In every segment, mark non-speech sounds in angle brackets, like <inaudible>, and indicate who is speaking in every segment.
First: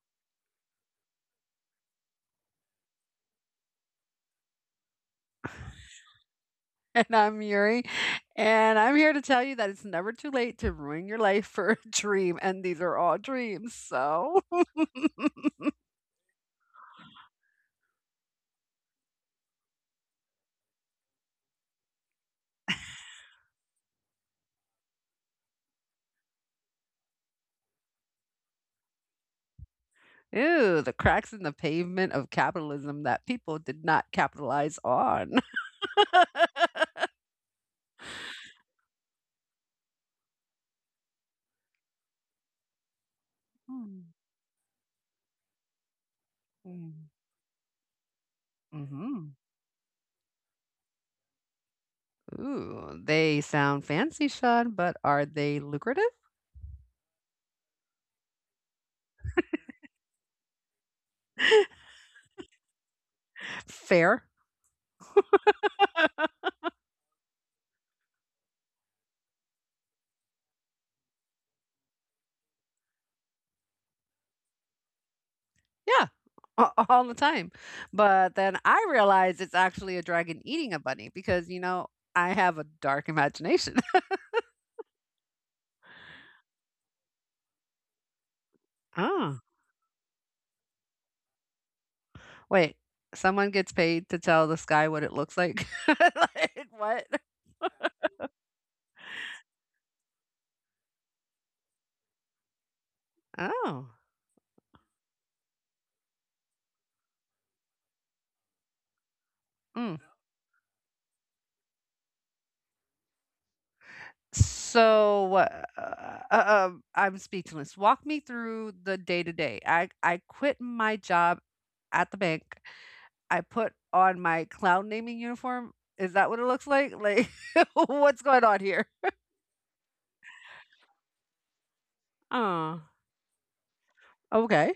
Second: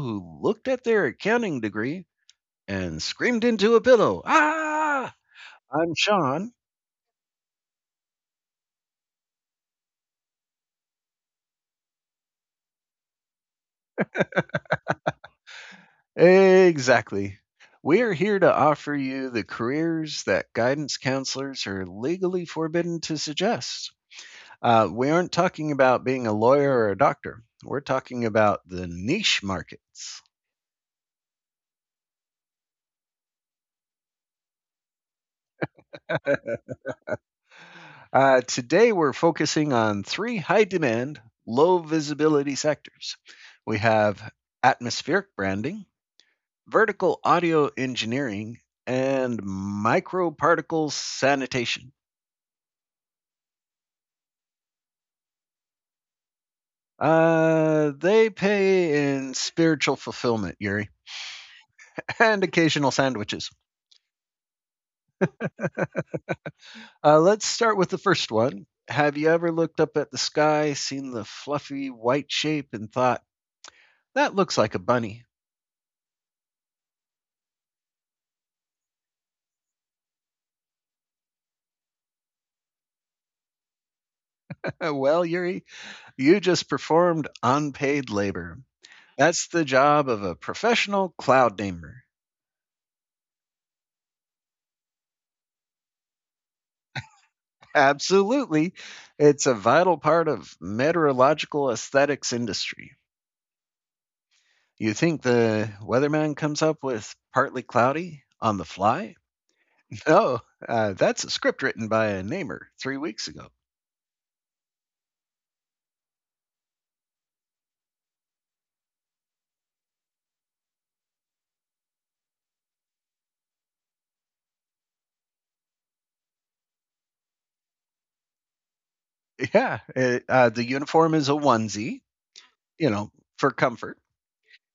Speaker 1: who looked at their accounting degree and screamed into a pillow. Ah! I'm Sean.
Speaker 2: <laughs> And I'm Yuri, and I'm here to tell you that it's never too late to ruin your life for a dream, and these are all dreams. So, <laughs>
Speaker 1: Exactly, we are here to offer you the careers that guidance counselors are legally forbidden to suggest. We aren't talking about being a lawyer or a doctor, we're talking about the niche markets.
Speaker 2: ew, the cracks in the pavement of capitalism that people did not capitalize on.
Speaker 1: Today, we're focusing on three high demand, low visibility sectors. We have atmospheric branding, vertical audio engineering,
Speaker 2: Mm-hmm.
Speaker 1: and microparticle sanitation.
Speaker 2: Ooh, they sound fancy, Sean, but are they lucrative?
Speaker 1: They pay in spiritual fulfillment, Yuri,
Speaker 2: <laughs>
Speaker 1: <laughs> and occasional sandwiches.
Speaker 2: Fair.
Speaker 1: <laughs> uh, let's start with the first one. Have you ever looked up at the sky, seen the fluffy white shape, and thought, that looks like a bunny?
Speaker 2: Yeah. All the time. But then I realized it's actually a dragon eating a bunny because, I have a dark imagination.
Speaker 1: <laughs> Well, Yuri, you just performed unpaid labor.
Speaker 2: <laughs> Oh.
Speaker 1: That's the job of a professional cloud namer.
Speaker 2: Wait, someone gets paid to tell the sky what it looks like? <laughs> Like, what?
Speaker 1: Absolutely. It's a vital part of meteorological aesthetics industry.
Speaker 2: Oh,
Speaker 1: You think the weatherman comes up with partly cloudy on the fly?
Speaker 2: mm.
Speaker 1: No, that's a script written by a namer 3 weeks ago.
Speaker 2: So, I'm speechless. Walk me through the day to day. I quit my job at the bank. I put on my clown naming uniform. Is that what it looks like? Like, <laughs> what's going on here?
Speaker 1: Yeah, the uniform is a onesie,
Speaker 2: Oh,
Speaker 1: you know, for comfort,
Speaker 2: okay.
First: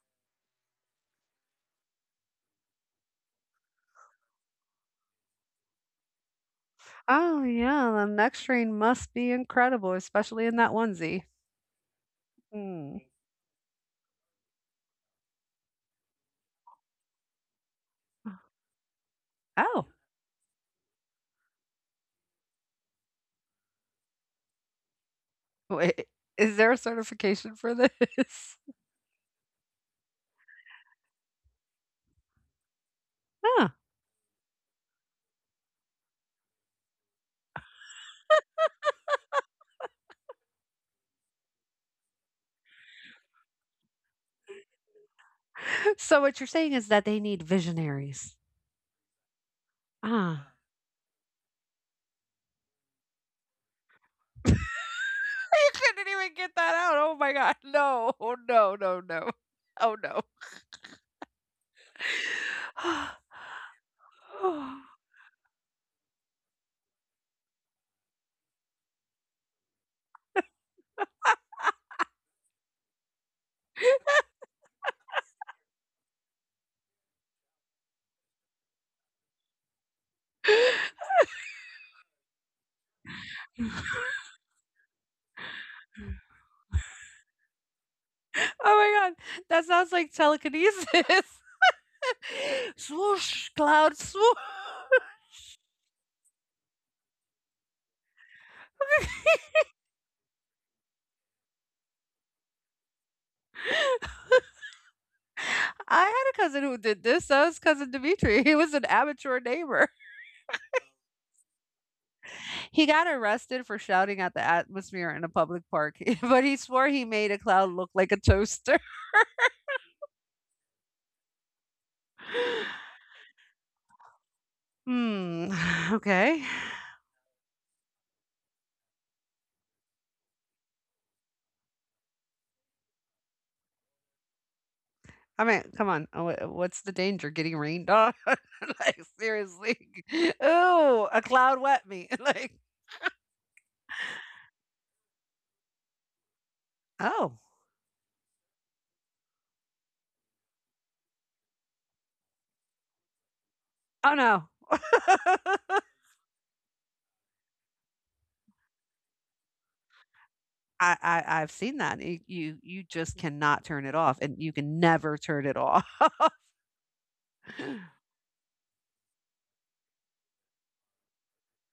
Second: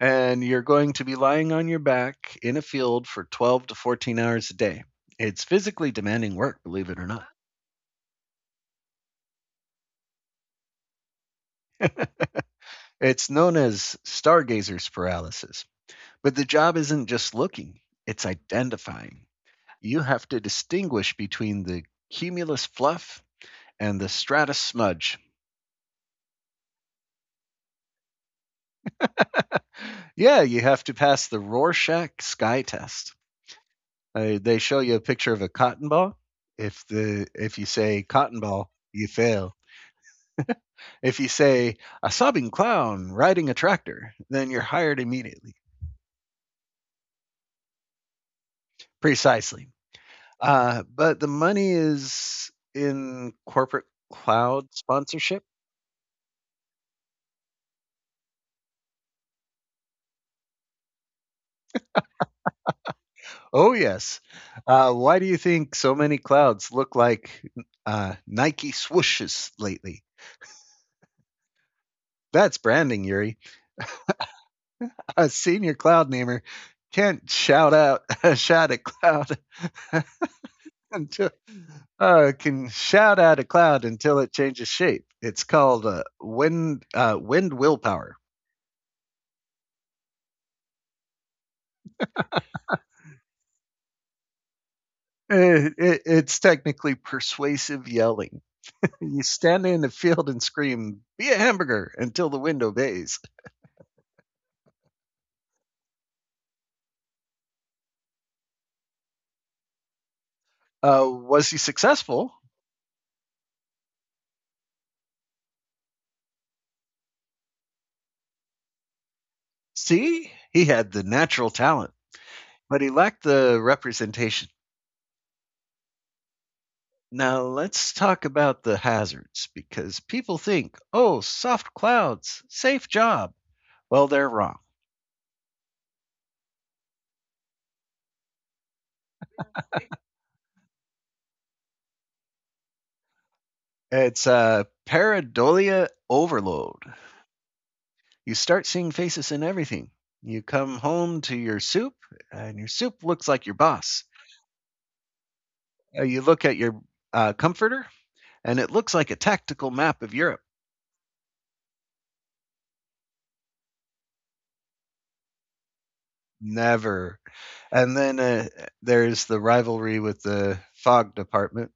Speaker 1: and you're going to be lying on your back in a field for 12 to 14 hours a day. It's physically demanding work, believe it or not.
Speaker 2: Oh, yeah, the next train must be incredible, especially in that onesie.
Speaker 1: <laughs>
Speaker 2: Mm.
Speaker 1: It's known as stargazer's paralysis. But the job isn't just looking, it's identifying.
Speaker 2: Oh.
Speaker 1: You have to distinguish between the cumulus fluff and the stratus smudge.
Speaker 2: Wait, is there a certification for this? <laughs>
Speaker 1: Yeah, you have to pass the Rorschach sky test.
Speaker 2: Huh.
Speaker 1: They show you a picture of a cotton ball. If you say cotton ball, you fail. If you say a sobbing clown riding a tractor, then you're hired immediately.
Speaker 2: So what you're saying is that they need visionaries.
Speaker 1: Precisely.
Speaker 2: Ah.
Speaker 1: But the money is in corporate cloud sponsorship.
Speaker 2: <laughs> You couldn't even get that out. Oh my god. No. Oh no, no, no. Oh no.
Speaker 1: Oh, yes.
Speaker 2: <laughs>
Speaker 1: Why do you think so many clouds look like Nike swooshes lately? That's branding, Yuri. A senior cloud namer can't <laughs> shout at cloud <laughs> until can shout at a cloud
Speaker 2: <sighs>
Speaker 1: until it changes shape. It's called wind willpower.
Speaker 2: Oh my god, that sounds like telekinesis. <laughs> Swoosh, cloud swoosh.
Speaker 1: It's technically persuasive yelling. <laughs> You
Speaker 2: <laughs>
Speaker 1: stand in a field and scream, "Be a hamburger!" until the wind obeys.
Speaker 2: I had a cousin who did this. That was cousin Dimitri. He was an amateur neighbor.
Speaker 1: Was he successful?
Speaker 2: He got arrested for shouting at the atmosphere in a public park, <laughs> but he swore he made a cloud look like a toaster.
Speaker 1: See, he had the natural talent, but he
Speaker 2: <laughs>
Speaker 1: lacked the representation.
Speaker 2: Hmm, <sighs> okay.
Speaker 1: Now let's talk about the hazards because people think, "Oh, soft clouds, safe job." Well, they're wrong.
Speaker 2: I mean, come on. What's the danger? Getting rained on? <laughs> Like, seriously. <laughs> Ooh, a cloud wet me. <laughs> Like,
Speaker 1: It's pareidolia overload.
Speaker 2: oh,
Speaker 1: You start seeing faces in everything. You come home to your soup, and your soup looks like your boss.
Speaker 2: oh no. <laughs>
Speaker 1: You look at your comforter, and it looks like a tactical map of Europe.
Speaker 2: I've seen that. You just cannot turn it off, and you can never turn it off.
Speaker 1: Never. And
Speaker 2: <laughs>
Speaker 1: then there's the rivalry with the fog department.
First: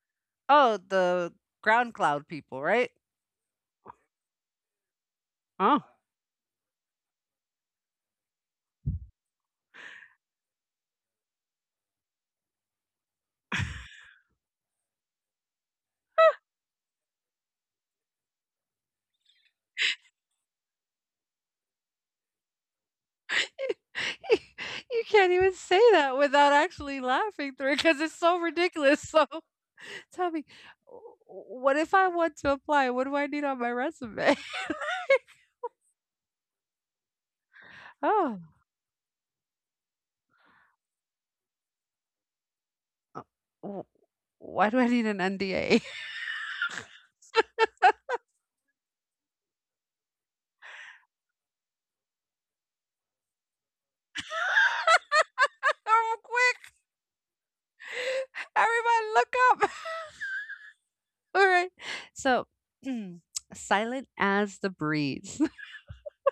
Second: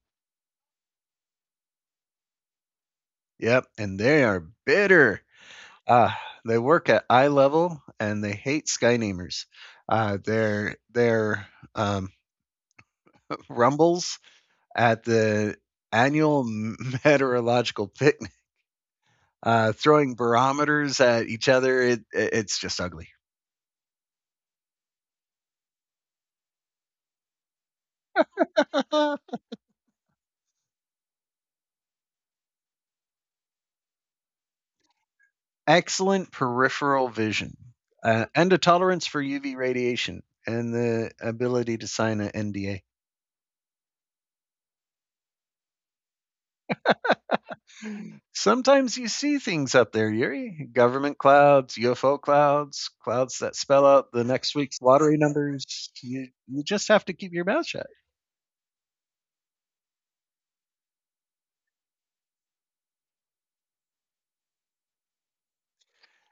Speaker 2: Oh, the ground cloud people, right?
Speaker 1: Yep, and they are bitter.
Speaker 2: Oh,
Speaker 1: Uh, they work at eye level, and they hate Skynamers. Their um, rumbles at the annual <laughs> meteorological picnic, throwing barometers at each other. It's just ugly.
Speaker 2: <laughs> you can't even say that without actually laughing through it because it's so ridiculous. So
Speaker 1: <laughs>
Speaker 2: <laughs> tell me, w what if I want to apply? What do I need on my resume? <laughs>
Speaker 1: Excellent peripheral vision
Speaker 2: Oh,
Speaker 1: and a tolerance for UV radiation and the ability to sign an NDA.
Speaker 2: uh, w why do I need an NDA? <laughs>
Speaker 1: Sometimes you see things up there, Yuri. Government clouds, UFO clouds, clouds that spell out the next week's lottery numbers.
Speaker 2: Oh,
Speaker 1: You
Speaker 2: quick.
Speaker 1: just have to keep your mouth shut.
Speaker 2: Everybody look up. <laughs> Alright. So, <clears throat> silent as the breeze.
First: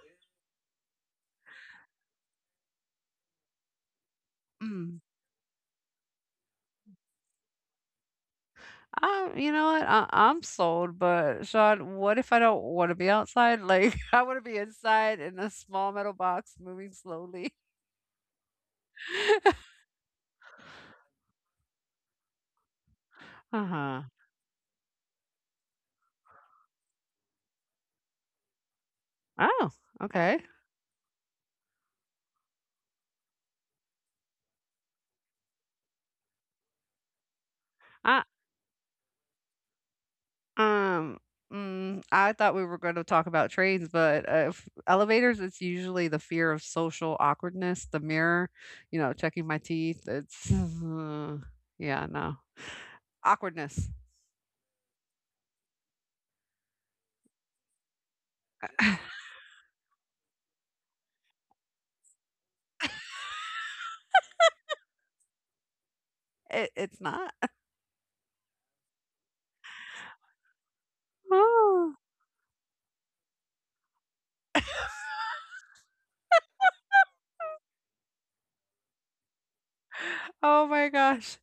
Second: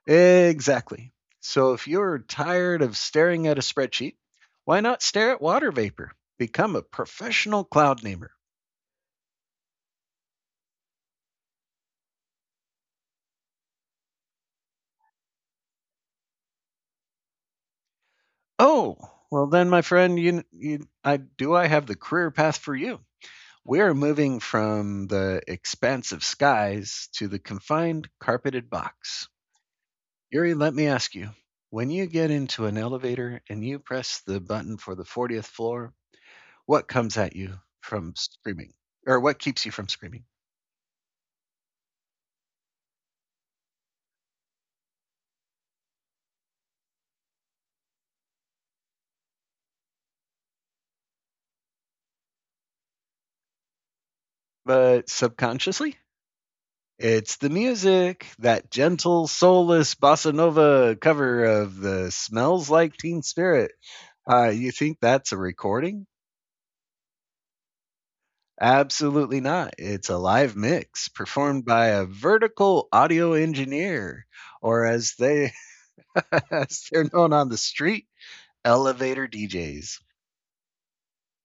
Speaker 1: Exactly. So if you're tired of staring at a spreadsheet,
Speaker 2: <laughs>
Speaker 1: why not
Speaker 2: Mm.
Speaker 1: stare at water vapor? Become a professional cloud namer.
Speaker 2: You know what? I'm sold, but Sean, what if I don't want to be outside? Like, <laughs> I want to be inside in a small metal box moving slowly.
Speaker 1: Oh, well then,
Speaker 2: <laughs>
Speaker 1: my friend, you I do I have the career path for you. We're
Speaker 2: Uh-huh.
Speaker 1: moving from the expansive skies to the confined carpeted box.
Speaker 2: Oh, okay.
Speaker 1: Yuri, let me ask you. When you get into an elevator and you press the button for the 40th floor, what comes at you from
Speaker 2: I
Speaker 1: screaming? Or what keeps you from screaming?
Speaker 2: um Mm, I thought we were going to talk about trains, but elevators, it's usually the fear of social awkwardness, the mirror, you know, checking my teeth. It's yeah, no. Awkwardness.
Speaker 1: But subconsciously, it's the music, that
Speaker 2: <laughs>
Speaker 1: gentle, soulless bossa nova cover of the Smells Like Teen Spirit. You think that's a recording?
Speaker 2: It, it's not. <laughs>
Speaker 1: Absolutely not. It's a live mix performed by
Speaker 2: Oh,
Speaker 1: a vertical audio engineer, or as they <laughs> as they're known on the street, elevator DJs. <laughs>
Speaker 2: oh my gosh.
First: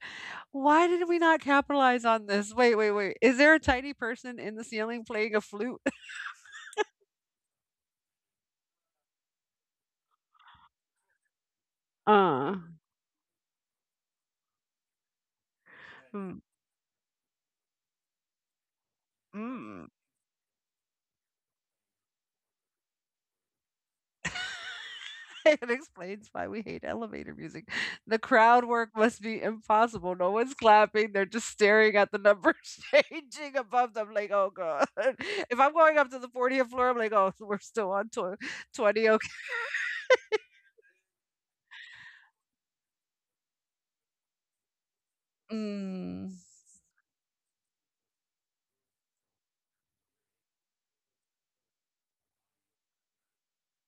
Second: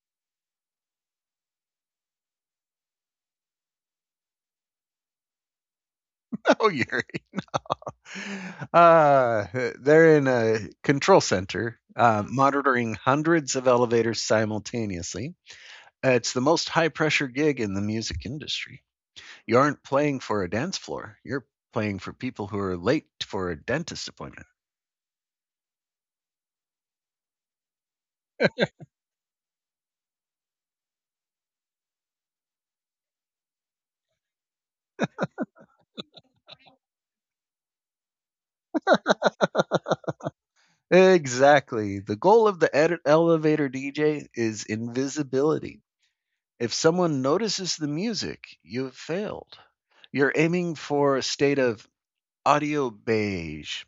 Speaker 2: Why did we not capitalize on this? Wait, wait, wait. Is there a tiny person in the ceiling playing a flute? <laughs>
Speaker 1: Oh, Yuri. Uh, they're in a control center
Speaker 2: Uh.
Speaker 1: monitoring hundreds of elevators simultaneously. It's
Speaker 2: Mm,
Speaker 1: the most high pressure gig in the music industry. You aren't
Speaker 2: mm.
Speaker 1: playing for a dance floor. You're playing for people who are late for a dentist appointment.
Speaker 2: <laughs> It explains why we hate elevator music. The crowd work must be impossible. No one's clapping. They're just staring at the numbers <laughs> changing above them. Like, oh god. <laughs> If I'm going up to the 40th floor, I'm like, oh, <laughs> we're still on 20. Okay.
Speaker 1: Exactly. The goal of the elevator DJ is invisibility.
Speaker 2: Mm.
Speaker 1: If someone notices the music, you've failed. You're aiming for a state of audio beige.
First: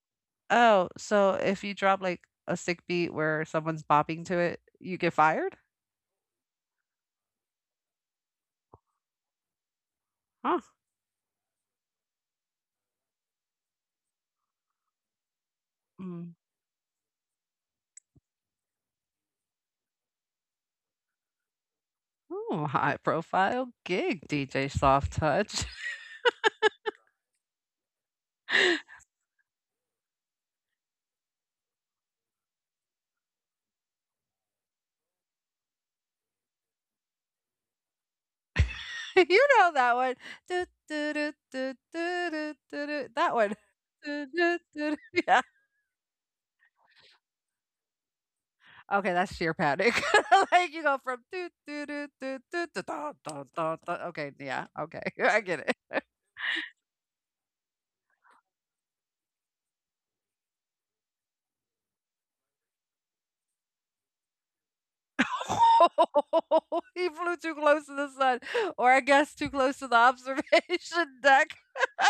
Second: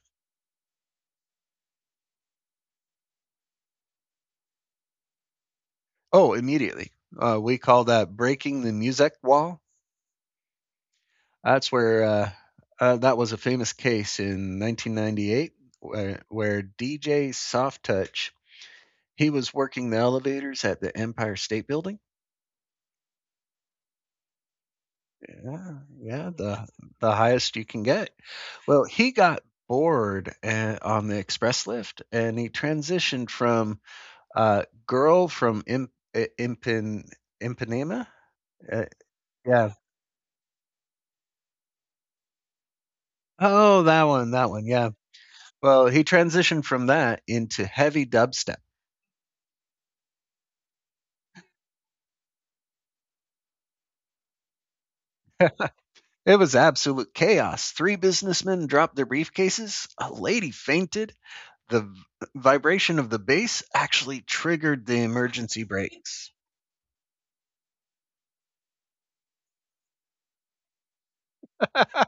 Speaker 2: Oh, so if you drop like a sick beat where someone's bopping to it, you get fired?
Speaker 1: Oh, immediately. We call that breaking the music wall.
Speaker 2: Huh.
Speaker 1: That's where that was a famous case in 1998
Speaker 2: Mm.
Speaker 1: where DJ Soft Touch he was working the elevators at the Empire State Building.
Speaker 2: Ooh, high profile gig, DJ Soft Touch.
Speaker 1: Yeah, yeah, the highest you can get. Well,
Speaker 2: <laughs>
Speaker 1: he got bored on the express lift, and he transitioned from girl from Imp, Impan, Impanema. Uh,
Speaker 2: You
Speaker 1: yeah.
Speaker 2: know that one. Do, do, do, do, do, do, do, do. That one.
Speaker 1: Oh, that
Speaker 2: Do,
Speaker 1: one, that
Speaker 2: do,
Speaker 1: one. Yeah.
Speaker 2: do, do. <laughs> Yeah.
Speaker 1: Well, he transitioned from that into heavy dubstep.
Speaker 2: Okay, that's sheer panic. <laughs> Like you go from do, do, do, do, do, do, da, da, da, da. Okay, yeah, okay. <laughs> I get it.
Speaker 1: It was absolute chaos. Three businessmen dropped their briefcases, a lady fainted. The vibration of the bass actually triggered the emergency brakes.
Speaker 2: <laughs> He flew too close to the sun, or I guess too close to the <laughs> observation deck.
Speaker 1: <laughs>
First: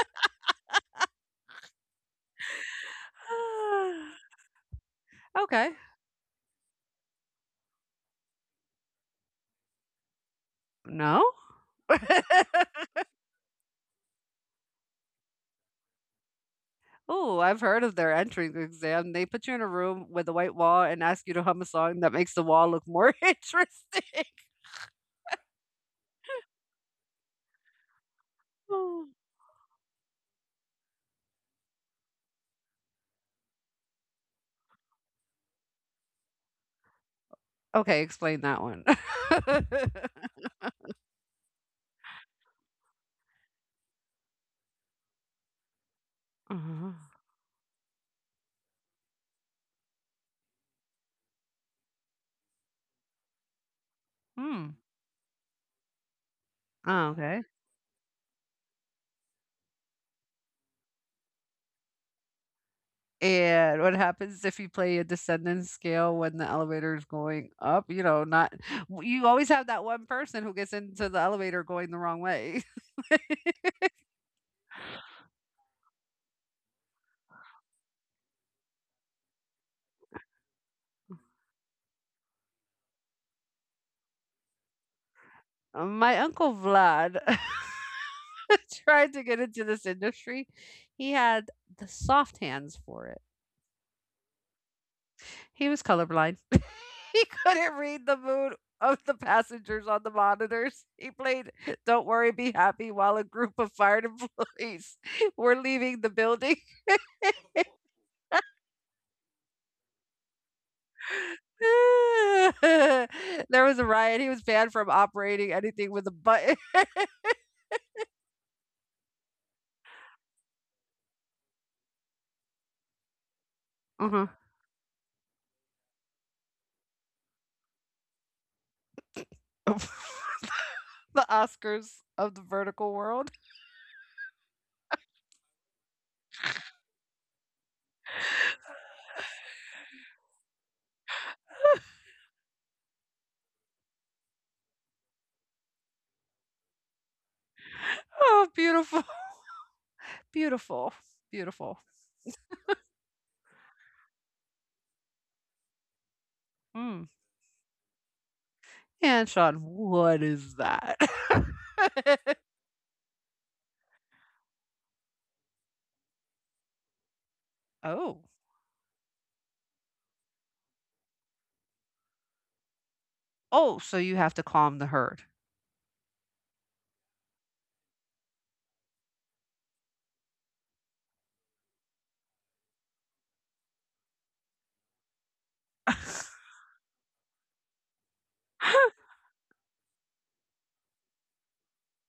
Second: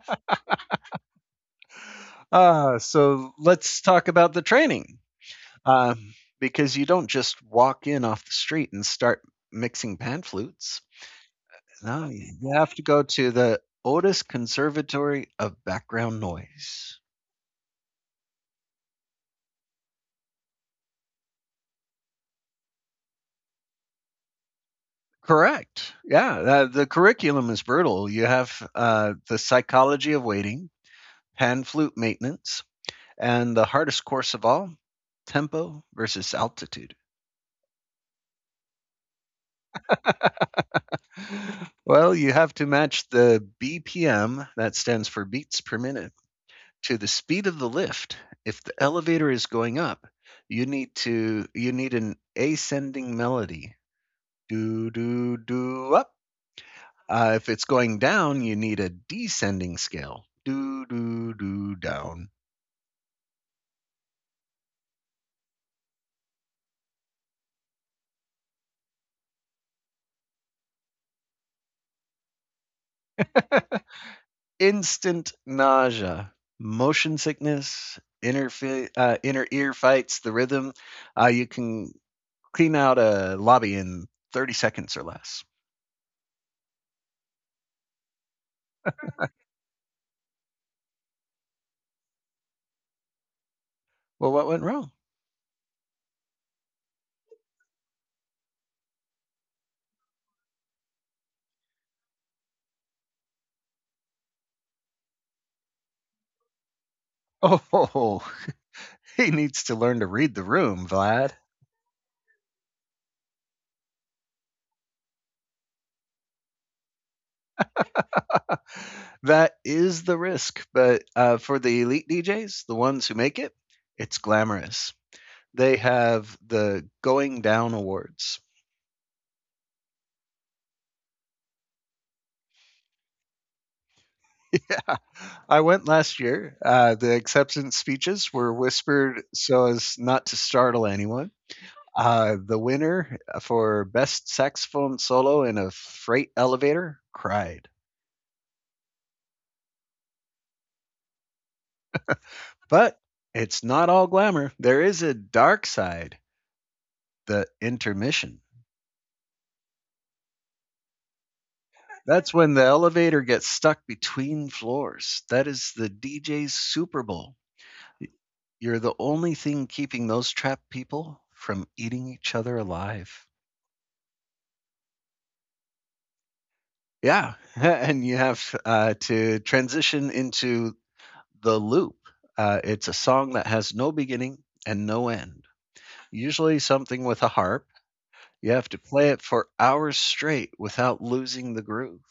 Speaker 1: So let's talk about
Speaker 2: <sighs>
Speaker 1: the training,
Speaker 2: Okay.
Speaker 1: Uh, because you don't just walk in off the street and start mixing pan flutes.
Speaker 2: No?
Speaker 1: No, you
Speaker 2: <laughs>
Speaker 1: have to go to the Otis Conservatory of Background Noise.
Speaker 2: Oh, I've heard of their entrance exam. They put you in a room with a white wall and ask you to hum a song that makes the wall look more <laughs> interesting. <gasps>
Speaker 1: Correct. Yeah, the curriculum is brutal. You have
Speaker 2: Oh.
Speaker 1: the psychology of waiting, pan flute maintenance, and the hardest course of all, tempo versus altitude.
Speaker 2: Okay, explain that one. <laughs>
Speaker 1: <laughs> Well, you have to match the BPM, that stands for beats per minute,
Speaker 2: Uh-huh.
Speaker 1: to the speed of the lift. If the elevator is going up, you need an ascending melody.
Speaker 2: Hmm.
Speaker 1: Do do do up.
Speaker 2: Oh, okay.
Speaker 1: If it's going down, you need a descending scale. Do do do down.
Speaker 2: And what happens if you play a descending scale when the elevator is going up? You know, not you always have that one person who gets into the elevator going the wrong way.
Speaker 1: <laughs> Instant nausea, motion sickness, inner ear fights, the rhythm. You can clean out a lobby in 30 seconds or less.
Speaker 2: <laughs> My uncle Vlad <laughs> tried to get into this industry. He had the soft hands for it.
Speaker 1: Well, what went wrong?
Speaker 2: He was colorblind. <laughs> He couldn't read the mood of the passengers on the monitors. He played Don't Worry, Be Happy while a group of fired employees <laughs> were leaving the building.
Speaker 1: Oh, <laughs> he needs to learn to read the room, Vlad.
Speaker 2: <laughs> There was a riot. He was banned from operating anything with a button. <laughs>
Speaker 1: That is the risk, but for the elite DJs, the ones who make it, it's
Speaker 2: Mhm.
Speaker 1: glamorous. They have the Going Down Awards.
Speaker 2: <laughs> The Oscars of the vertical world.
Speaker 1: Yeah, I went last year. The acceptance speeches were whispered so as not to startle anyone. The winner for best saxophone solo in a freight elevator cried.
Speaker 2: Oh, beautiful. Beautiful. Beautiful.
Speaker 1: But it's not all glamour. There is a dark side,
Speaker 2: Mm.
Speaker 1: the intermission.
Speaker 2: And Sean, what is that?
Speaker 1: That's when the
Speaker 2: <laughs>
Speaker 1: elevator gets stuck between floors. That is the DJ's Super Bowl.
Speaker 2: Oh.
Speaker 1: You're the only thing keeping those trapped people from eating each other alive.
Speaker 2: Oh, so you have to calm the herd. <laughs>
Speaker 1: Yeah, <laughs> and you have to transition into the loop. It's a song that has no beginning and no end, usually something with a harp. You have to play it for hours straight without losing the groove.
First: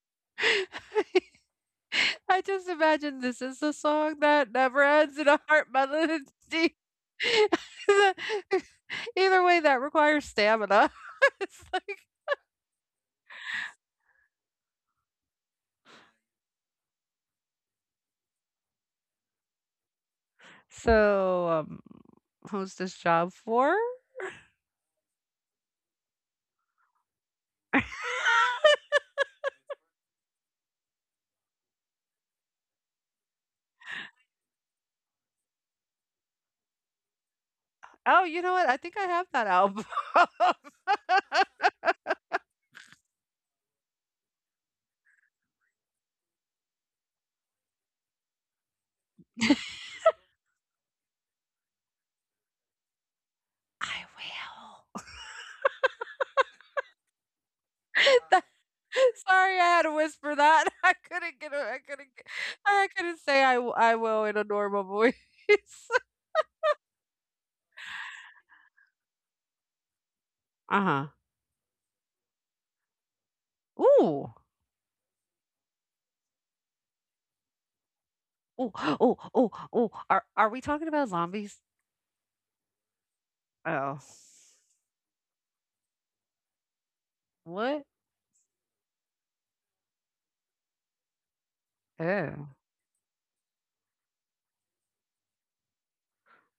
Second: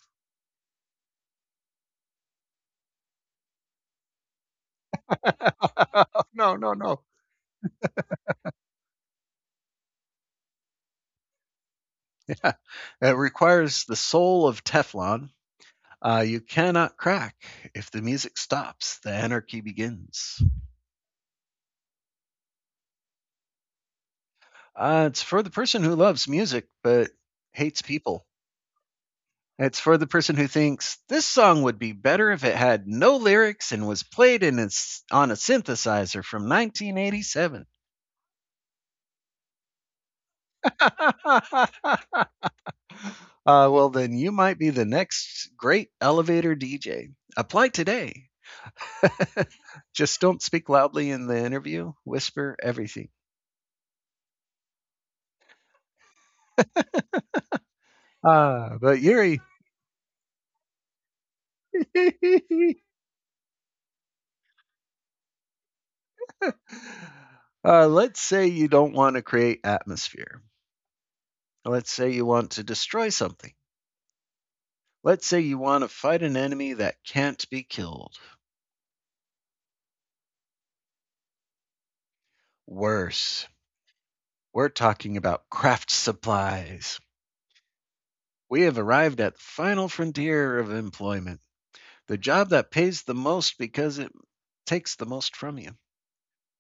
Speaker 2: I just imagine this is the song that never ends in a heart melody.
Speaker 1: <laughs> No, no,
Speaker 2: <laughs>
Speaker 1: no. <laughs>
Speaker 2: The- Either way, that requires stamina. <laughs> It's like,
Speaker 1: Yeah. It requires the soul of Teflon. You cannot crack. If the music stops, the anarchy begins.
Speaker 2: so, who's this job for?
Speaker 1: It's for the person who loves music but hates
Speaker 2: <laughs>
Speaker 1: people. It's for the person who thinks this song would be better if it had no lyrics and was played in a s on a synthesizer from 1987.
Speaker 2: Oh, you know what? I think I have that album. <laughs> I
Speaker 1: <laughs> uh, well, then you might be the next great elevator DJ. Apply today. <laughs> Just don't speak loudly in the interview. Whisper everything.
Speaker 2: will.
Speaker 1: Ah, uh,
Speaker 2: <laughs>
Speaker 1: but
Speaker 2: <laughs>
Speaker 1: Yuri,
Speaker 2: Sorry, I had to whisper that. <laughs> I couldn't get
Speaker 1: <laughs>
Speaker 2: I couldn't say I w I will in a normal voice. <laughs>
Speaker 1: let's say you don't want to create atmosphere.
Speaker 2: Uh-huh.
Speaker 1: Let's say you want to destroy something.
Speaker 2: Ooh.
Speaker 1: Let's say you want to fight an enemy that can't be killed.
Speaker 2: Ooh, <gasps> ooh, ooh, ooh. Are we talking about zombies?
Speaker 1: Worse,
Speaker 2: Oh.
Speaker 1: we're talking about craft supplies.
Speaker 2: What?
Speaker 1: We have arrived at the final frontier of employment, the job
Speaker 2: Oh,
Speaker 1: that pays the most because it takes the most from you.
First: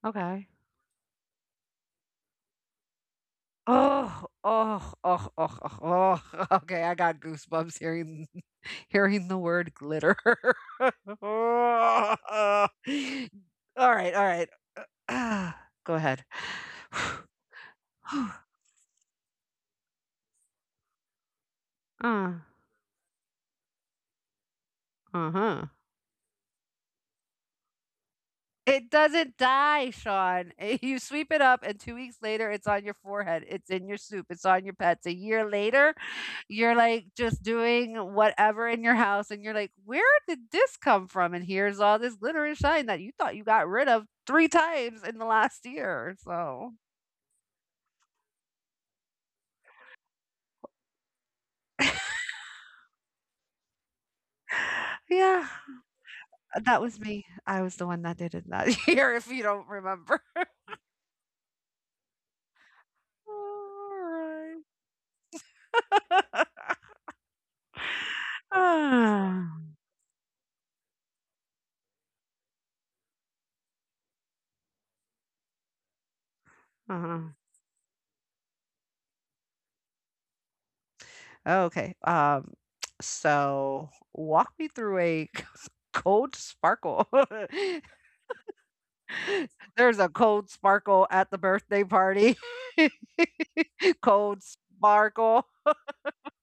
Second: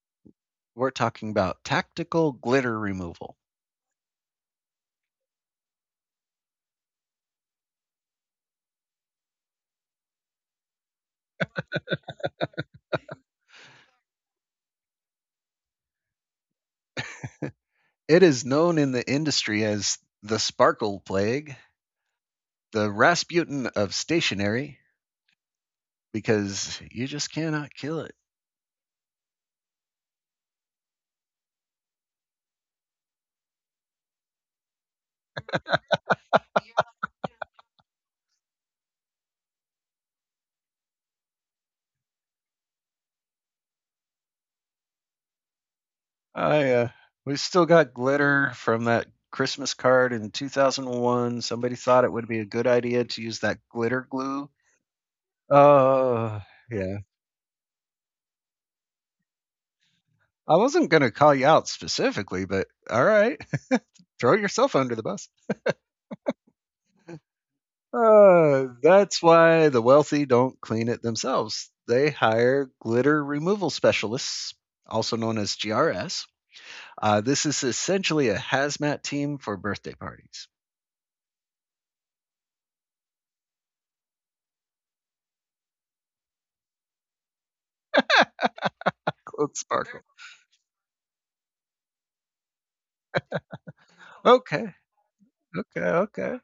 Speaker 2: okay.
Speaker 1: We're talking about tactical glitter removal.
Speaker 2: Oh, oh, oh, oh, oh, oh. <laughs> Okay, I got goosebumps hearing <laughs> hearing the word glitter. <laughs> Alright, alright. <sighs> Go ahead. <sighs>
Speaker 1: It is
Speaker 2: <sighs>
Speaker 1: known in the industry as the sparkle plague,
Speaker 2: Uh.
Speaker 1: the Rasputin of stationery,
Speaker 2: Uh-huh.
Speaker 1: because you just cannot kill it. <laughs>
Speaker 2: It doesn't die, Sean. <laughs> You sweep it up, and 2 weeks later, it's on your forehead. It's in your soup. It's on your pets. A year later, you're, like, just doing whatever in your house, and you're like, "Where did this come from? And here's all this glitter and shine that you thought you got rid of 3 times in the last year." So,
Speaker 1: I we still got glitter from that Christmas card in 2001. Somebody thought it
Speaker 2: <laughs>
Speaker 1: would be a good idea to use that glitter glue.
Speaker 2: yeah,
Speaker 1: Uh,
Speaker 2: that
Speaker 1: yeah.
Speaker 2: was me. I was the one that did it that <laughs> year, if you don't remember.
Speaker 1: I wasn't going to call you out specifically, but all
Speaker 2: <laughs>
Speaker 1: right. <laughs> Throw
Speaker 2: Alright.
Speaker 1: yourself under the bus. That's why the
Speaker 2: <sighs>
Speaker 1: wealthy don't clean it themselves. They hire glitter removal specialists, also known as GRS.
Speaker 2: Uh-huh.
Speaker 1: This is essentially a hazmat team for birthday parties.
Speaker 2: Oh, okay. So walk me through a <laughs> cold sparkle. <laughs>
Speaker 1: Let's
Speaker 2: There's
Speaker 1: sparkle.
Speaker 2: a cold sparkle at the birthday party. <laughs> Cold
Speaker 1: Okay.
Speaker 2: sparkle.
Speaker 1: Okay. Okay.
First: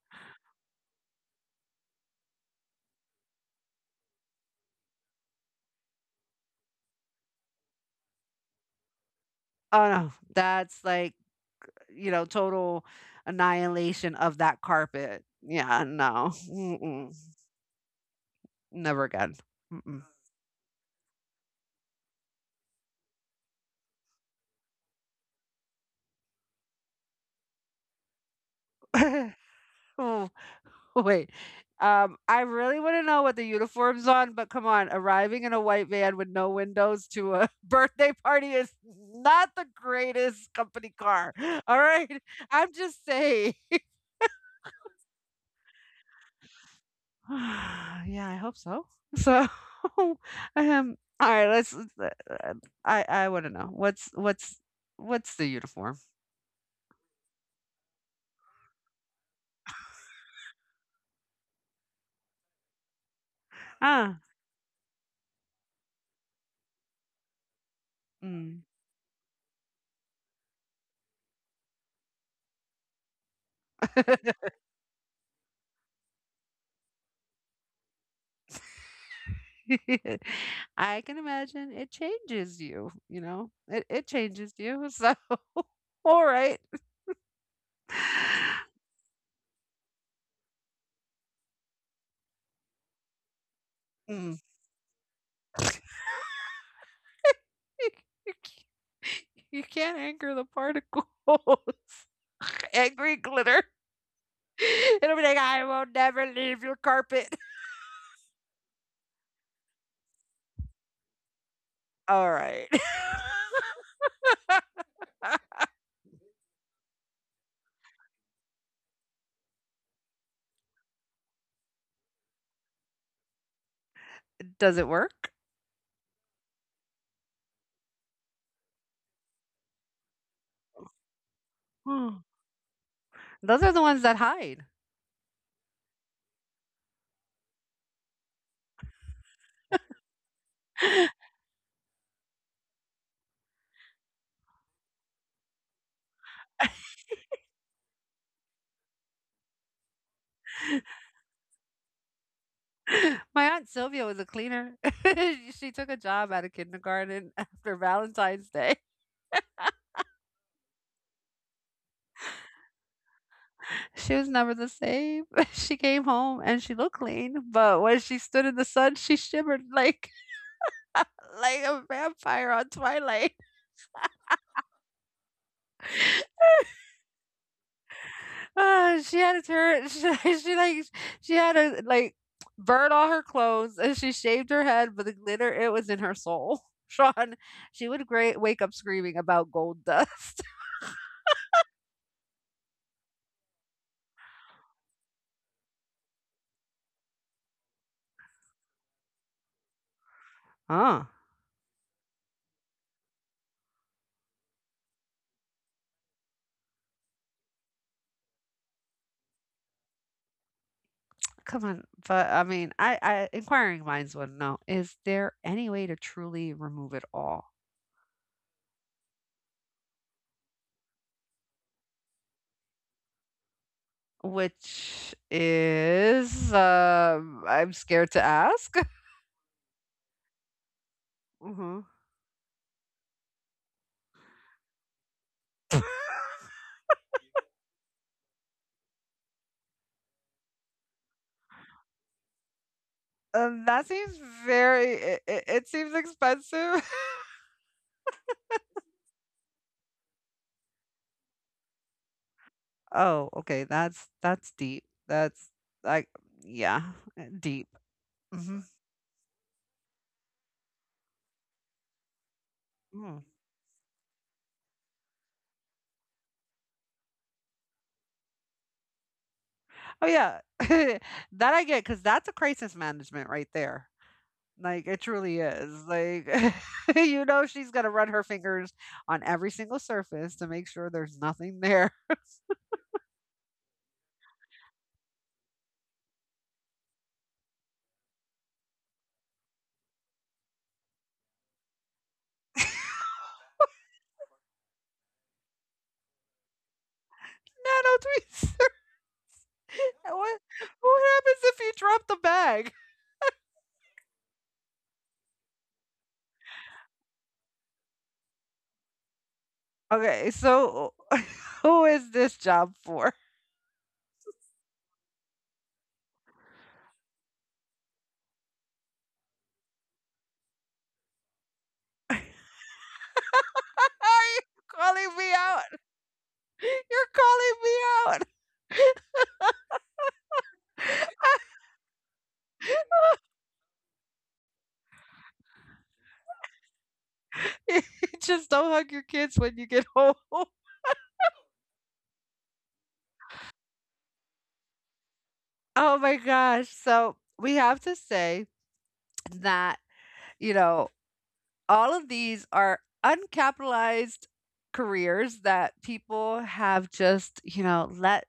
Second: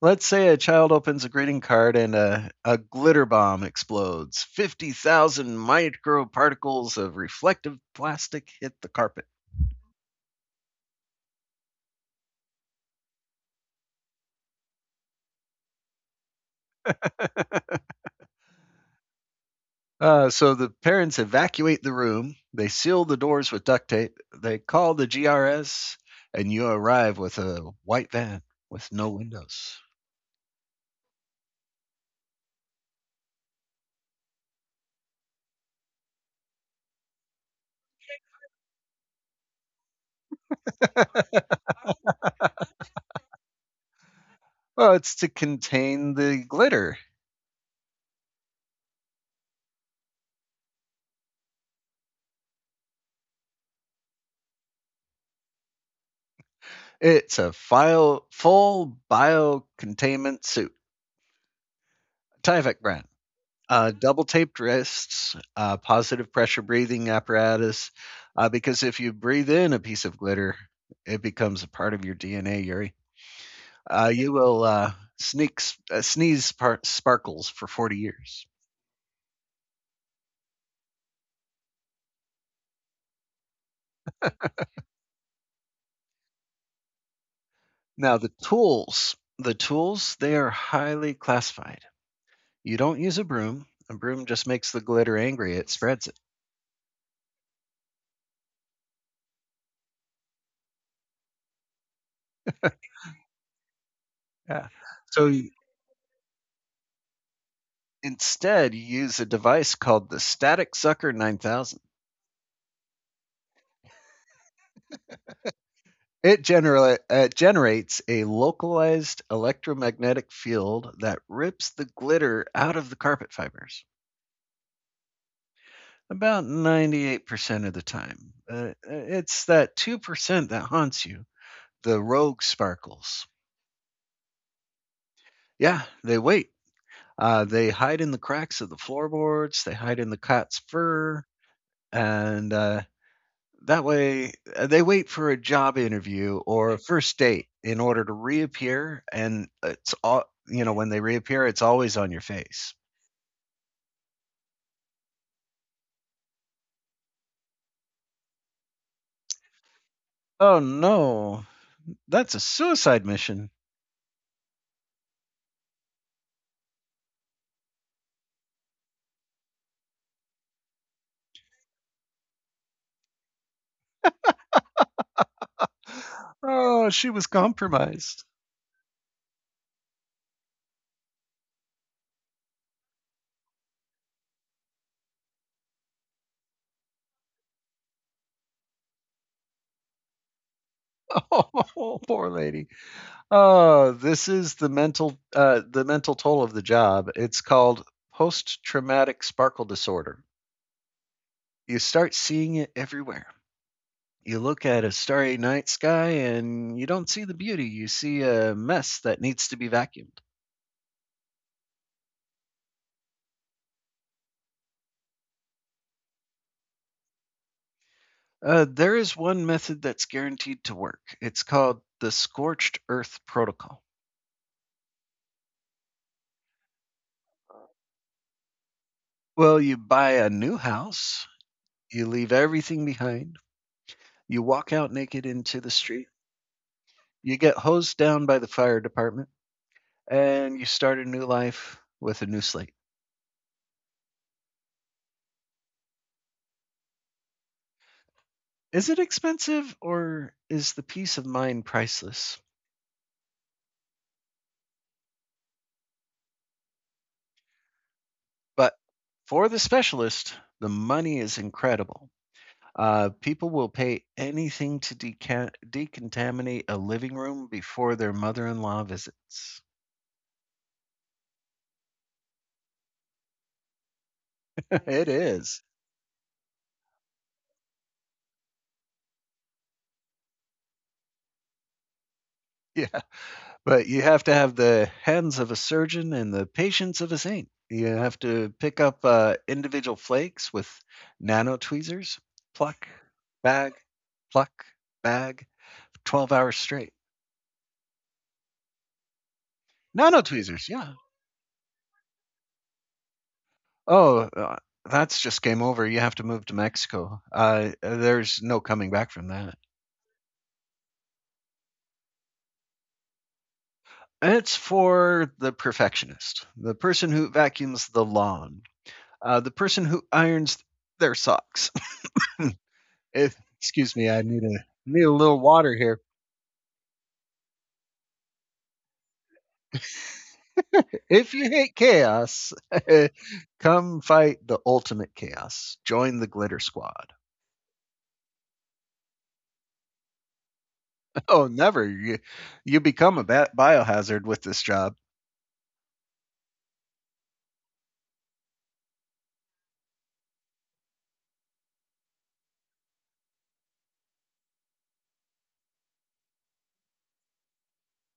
Speaker 1: Let's say a child opens a greeting card and a glitter bomb explodes. 50,000 microparticles of reflective plastic hit the carpet.
Speaker 2: Oh no, that's like, you know, total annihilation of that carpet. Yeah, no. Mm-mm. Never again.
Speaker 1: So the parents evacuate the room. They seal the doors with duct tape. They call the GRS, and you arrive with a white van with no
Speaker 2: Mm-mm.
Speaker 1: windows.
Speaker 2: <laughs> <laughs> <laughs> Wait. I really want to know what the uniform's on, but come on, arriving in a white van with no windows to a <laughs> birthday party is not the greatest company car. <laughs> All right. I'm just saying.
Speaker 1: Well, it's to contain the glitter.
Speaker 2: <sighs> Yeah, I hope so. So <laughs> all right, let's, uh, I want to know what's the uniform?
Speaker 1: It's a full bio containment suit, Tyvek brand.
Speaker 2: Ah.
Speaker 1: Double taped wrists, positive pressure breathing apparatus,
Speaker 2: Mm.
Speaker 1: because if you breathe in a piece of glitter, it becomes a part of your DNA, Yuri.
Speaker 2: <laughs>
Speaker 1: You will sneak, sneeze sparkles for 40 years.
Speaker 2: I can imagine it changes you, you know. It changes you. <laughs> So alright.
Speaker 1: Now, the tools, they are highly classified. You don't use a broom. A broom
Speaker 2: Mm. <laughs>
Speaker 1: just makes the glitter angry. It spreads it.
Speaker 2: You you c you can't anger the particles. <laughs> Angry glitter.
Speaker 1: Yeah.
Speaker 2: <laughs> It'll be
Speaker 1: So
Speaker 2: like, "I will never leave your carpet."
Speaker 1: instead, you use a device called the Static Sucker 9000.
Speaker 2: <laughs> Alright. <laughs>
Speaker 1: It generates a localized electromagnetic field that rips the glitter out of the carpet fibers
Speaker 2: Does it work? <gasps>
Speaker 1: about 98% of the time. It's that 2% that haunts you, the
Speaker 2: Hmm.
Speaker 1: rogue sparkles.
Speaker 2: Those are the ones that hide.
Speaker 1: Yeah, they wait. They hide in the cracks of the floorboards, they hide in the cat's fur,
Speaker 2: <laughs>
Speaker 1: and that way, they wait for a job interview or a first date in order to reappear, and it's all you know. When they reappear, it's always on your face.
Speaker 2: My aunt Sylvia was a cleaner. <laughs> She took a job at a kindergarten <laughs> after Valentine's Day.
Speaker 1: Oh no, that's a suicide mission.
Speaker 2: She was never the same. <laughs> She came home and she looked clean, but when she stood in the sun, she shimmered like a vampire on Twilight. <laughs>
Speaker 1: Oh, she was compromised.
Speaker 2: Ah, she had to turn. <laughs> She had to like burn all her clothes and she shaved her head, but the glitter it was in her soul. <laughs> Sean, she would great wake up screaming about gold dust.
Speaker 1: <laughs> Oh, poor lady. Oh, this is the mental toll of the job. It's called post traumatic sparkle disorder.
Speaker 2: <laughs> Huh.
Speaker 1: You start seeing it everywhere. You look at a starry night sky and you don't see the beauty, you see a mess that needs to be vacuumed.
Speaker 2: Come on, but I mean, I inquiring minds would know: is there any way to truly remove it all?
Speaker 1: There is one method that's guaranteed to work. It's called the scorched earth protocol.
Speaker 2: Which is, I'm scared to ask.
Speaker 1: Well, you buy a new house,
Speaker 2: <laughs> Hmm.
Speaker 1: you leave everything behind, you walk out naked into the street, you get hosed down by the fire department, and you start a new life with a new slate.
Speaker 2: That seems very it seems expensive. <laughs>
Speaker 1: Is it expensive or is the peace of mind priceless?
Speaker 2: Oh, okay, that's deep. That's like yeah, deep. Hmm.
Speaker 1: But for the specialist, the money is incredible.
Speaker 2: Mm.
Speaker 1: People will pay anything to decontaminate a living room before their mother in law visits.
Speaker 2: Oh yeah. <laughs> That I get cuz that's a crisis management right there.
Speaker 1: <laughs>
Speaker 2: Like it
Speaker 1: It
Speaker 2: truly
Speaker 1: is.
Speaker 2: is. Like <laughs> you know she's going to run her fingers on every single surface to make sure there's nothing there.
Speaker 1: Yeah. But you have to have the hands of a surgeon and the patience of a saint. You have to pick up individual flakes with nano tweezers, pluck, bag, pluck, bag, 12 hours straight.
Speaker 2: <laughs> Nano tweets. <laughs>
Speaker 1: Nano
Speaker 2: what
Speaker 1: tweezers, yeah.
Speaker 2: what happens if you drop the bag?
Speaker 1: Oh, that's just game over. You have to move to Mexico. There's no coming back from that.
Speaker 2: Okay, so <laughs> who is this job for?
Speaker 1: It's for the perfectionist, the person who vacuums the lawn, the person who irons their socks. <laughs> If,
Speaker 2: Are
Speaker 1: excuse me, I
Speaker 2: you
Speaker 1: need a need a
Speaker 2: calling me
Speaker 1: little
Speaker 2: out?
Speaker 1: water here.
Speaker 2: <laughs> You're calling
Speaker 1: <laughs> If you hate chaos, <laughs> come fight the ultimate chaos. Join the glitter squad.
Speaker 2: me out. <laughs> Just don't hug your kids when you get home. <laughs>
Speaker 1: <laughs> Oh, never. You become a biohazard with this job.
Speaker 2: Oh my gosh. So we have to say that, you know, all of these are uncapitalized careers that people have just,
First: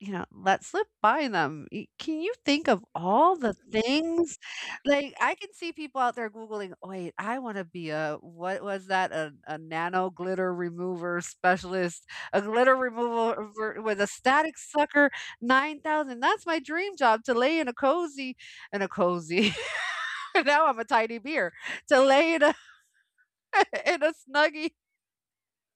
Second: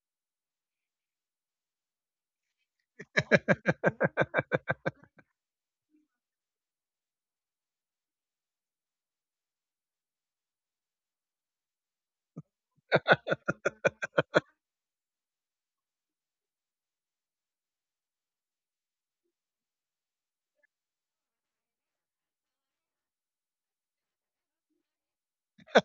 Speaker 2: you know, let slip by them. Y can you think of all the things? Like, I can see people out there Googling, "Wait, I wanna be a" what was that? A nano glitter remover specialist, a glitter remover ver with a static sucker, 9,000. That's my dream job to lay in a cozy <laughs> now I'm a tiny beer, to lay in a <laughs> in a Snuggie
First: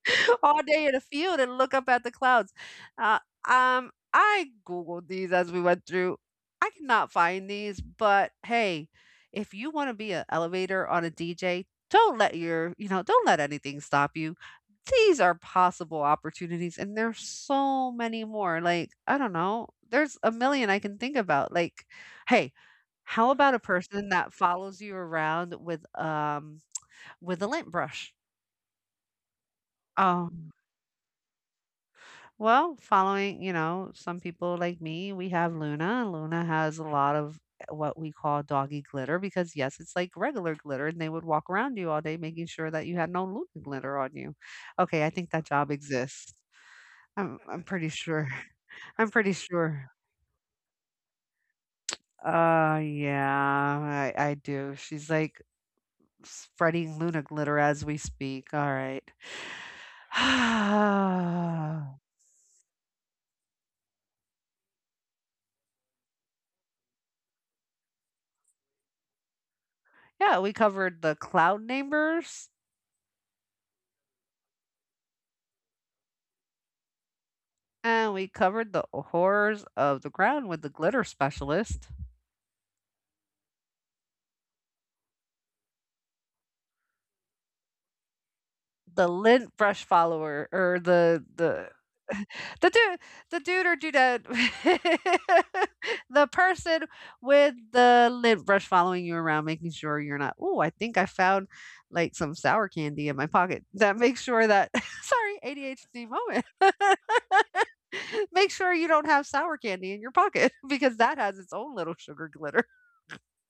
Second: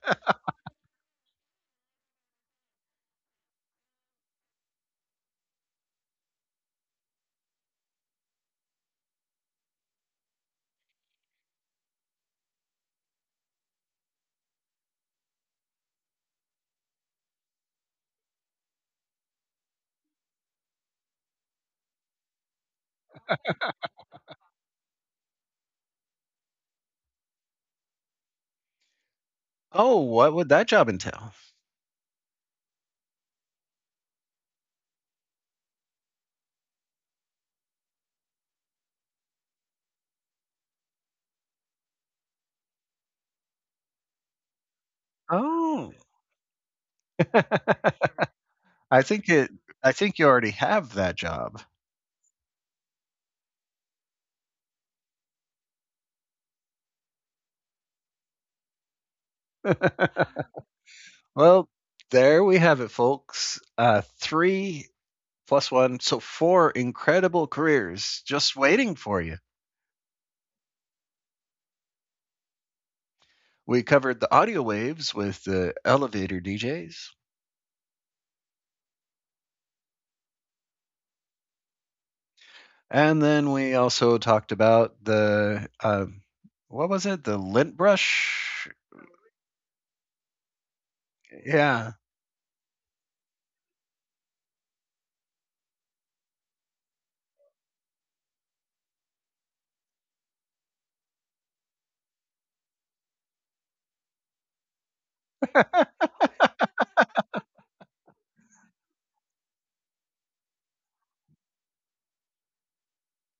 Speaker 2: <laughs> all day in the field and look up at the clouds. Uh, I googled these as we went through. I cannot find these, but hey, if you want to be an elevator on a DJ, don't let your, you know, don't let anything stop you. These are possible opportunities, and there's so many more. Like, I don't know, there's a million I can think about. Like, hey, how about a person that follows you around with a lint brush?
Speaker 1: Oh, what
Speaker 2: Um
Speaker 1: would that job entail?
Speaker 2: Well, following, you know, some people like me, we have Luna. And Luna has a lot of what we call doggy glitter because, yes, it's like regular glitter, and they would walk around you all day making sure that you had no Luna glitter on you. Okay, I think that job
Speaker 1: Oh,
Speaker 2: exists. I'm pretty
Speaker 1: <laughs>
Speaker 2: sure. <laughs> I'm
Speaker 1: I
Speaker 2: pretty
Speaker 1: think it.
Speaker 2: sure.
Speaker 1: I think you already have that job.
Speaker 2: Yeah, I do. She's like spreading Luna glitter as we speak. All right.
Speaker 1: <laughs>
Speaker 2: <sighs>
Speaker 1: Well, there we have it, folks. Three plus one, so four incredible careers just waiting for you.
Speaker 2: Yeah, we covered the cloud neighbors.
Speaker 1: We covered the audio waves with the elevator DJs,
Speaker 2: And we covered the horrors of the ground with the glitter specialist,
Speaker 1: and then we also talked about the what was it? The lint brush.
Speaker 2: the lint brush follower, or the
Speaker 1: Yeah.
Speaker 2: <laughs> the dude, the dude or dudette, <laughs> the person with the lint brush following you around, making sure you're not. Oh, I think I found like some sour candy in my pocket. That makes sure that <laughs> sorry, ADHD moment. <laughs> Make sure you don't have sour candy in your pocket <laughs> because that has its own little sugar glitter.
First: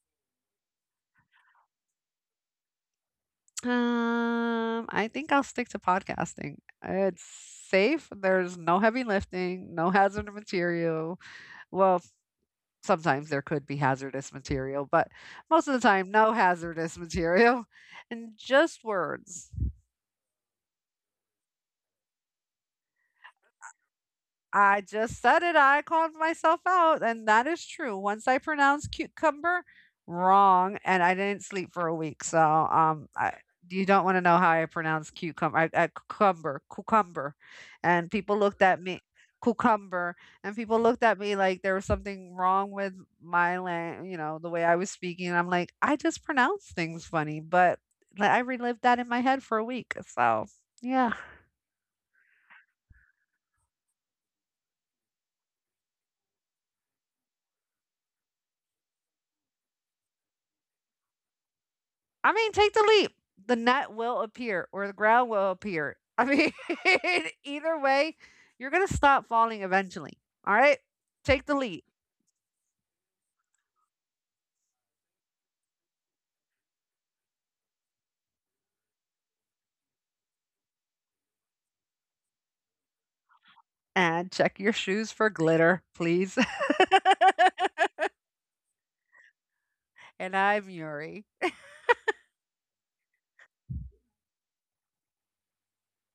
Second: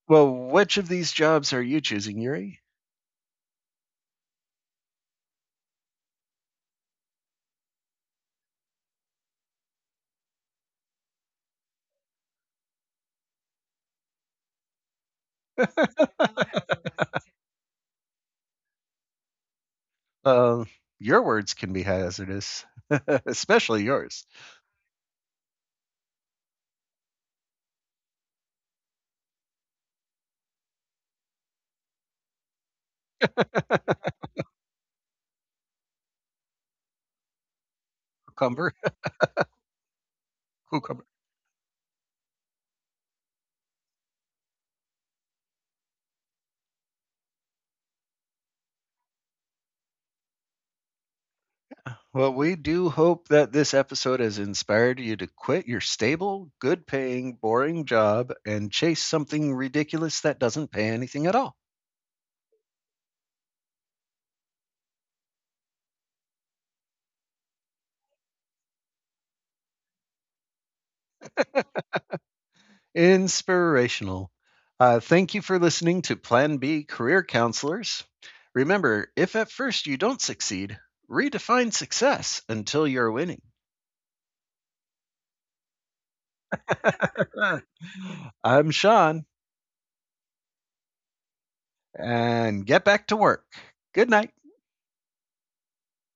Speaker 1: Well, which of these jobs are you choosing, Yuri?
Speaker 2: I think I'll stick to podcasting. It's safe. There's no heavy lifting, no hazardous material. Well, sometimes there could be hazardous material, but most of the time, no hazardous material <laughs> and just words.
Speaker 1: Uh, your words can be hazardous, <laughs> especially yours.
Speaker 2: I just said it. I called myself out, and that is true. Once I pronounced cucumber wrong, and I didn't sleep for a week. So, you
Speaker 1: <laughs>
Speaker 2: don't want to know how I pronounce cucumber. I cucumber, cucumber, and people looked
Speaker 1: Cucumber.
Speaker 2: at me, cucumber, and
Speaker 1: <laughs>
Speaker 2: people looked
Speaker 1: Cucumber.
Speaker 2: at me like there was something wrong with my land. You know, the way I was speaking. And I'm like, I just pronounce things funny, but like, I relived that in my head for a week. So, yeah.
Speaker 1: Well, we do hope that this episode has inspired you to quit your stable, good paying, boring job and chase something ridiculous that doesn't pay anything at all.
Speaker 2: I mean, take the leap. The net will appear or the ground will appear. I mean, <laughs> either way, you're going to stop falling eventually. All right? Take the leap
Speaker 1: Inspirational. Thank you for listening to Plan B Career Counselors. Remember, if at first you don't succeed, redefine success until you're winning.
Speaker 2: and check your shoes for glitter, please.
Speaker 1: <laughs> I'm Sean,
Speaker 2: <laughs> And I'm Yuri.
Speaker 1: and get back to work. Good night.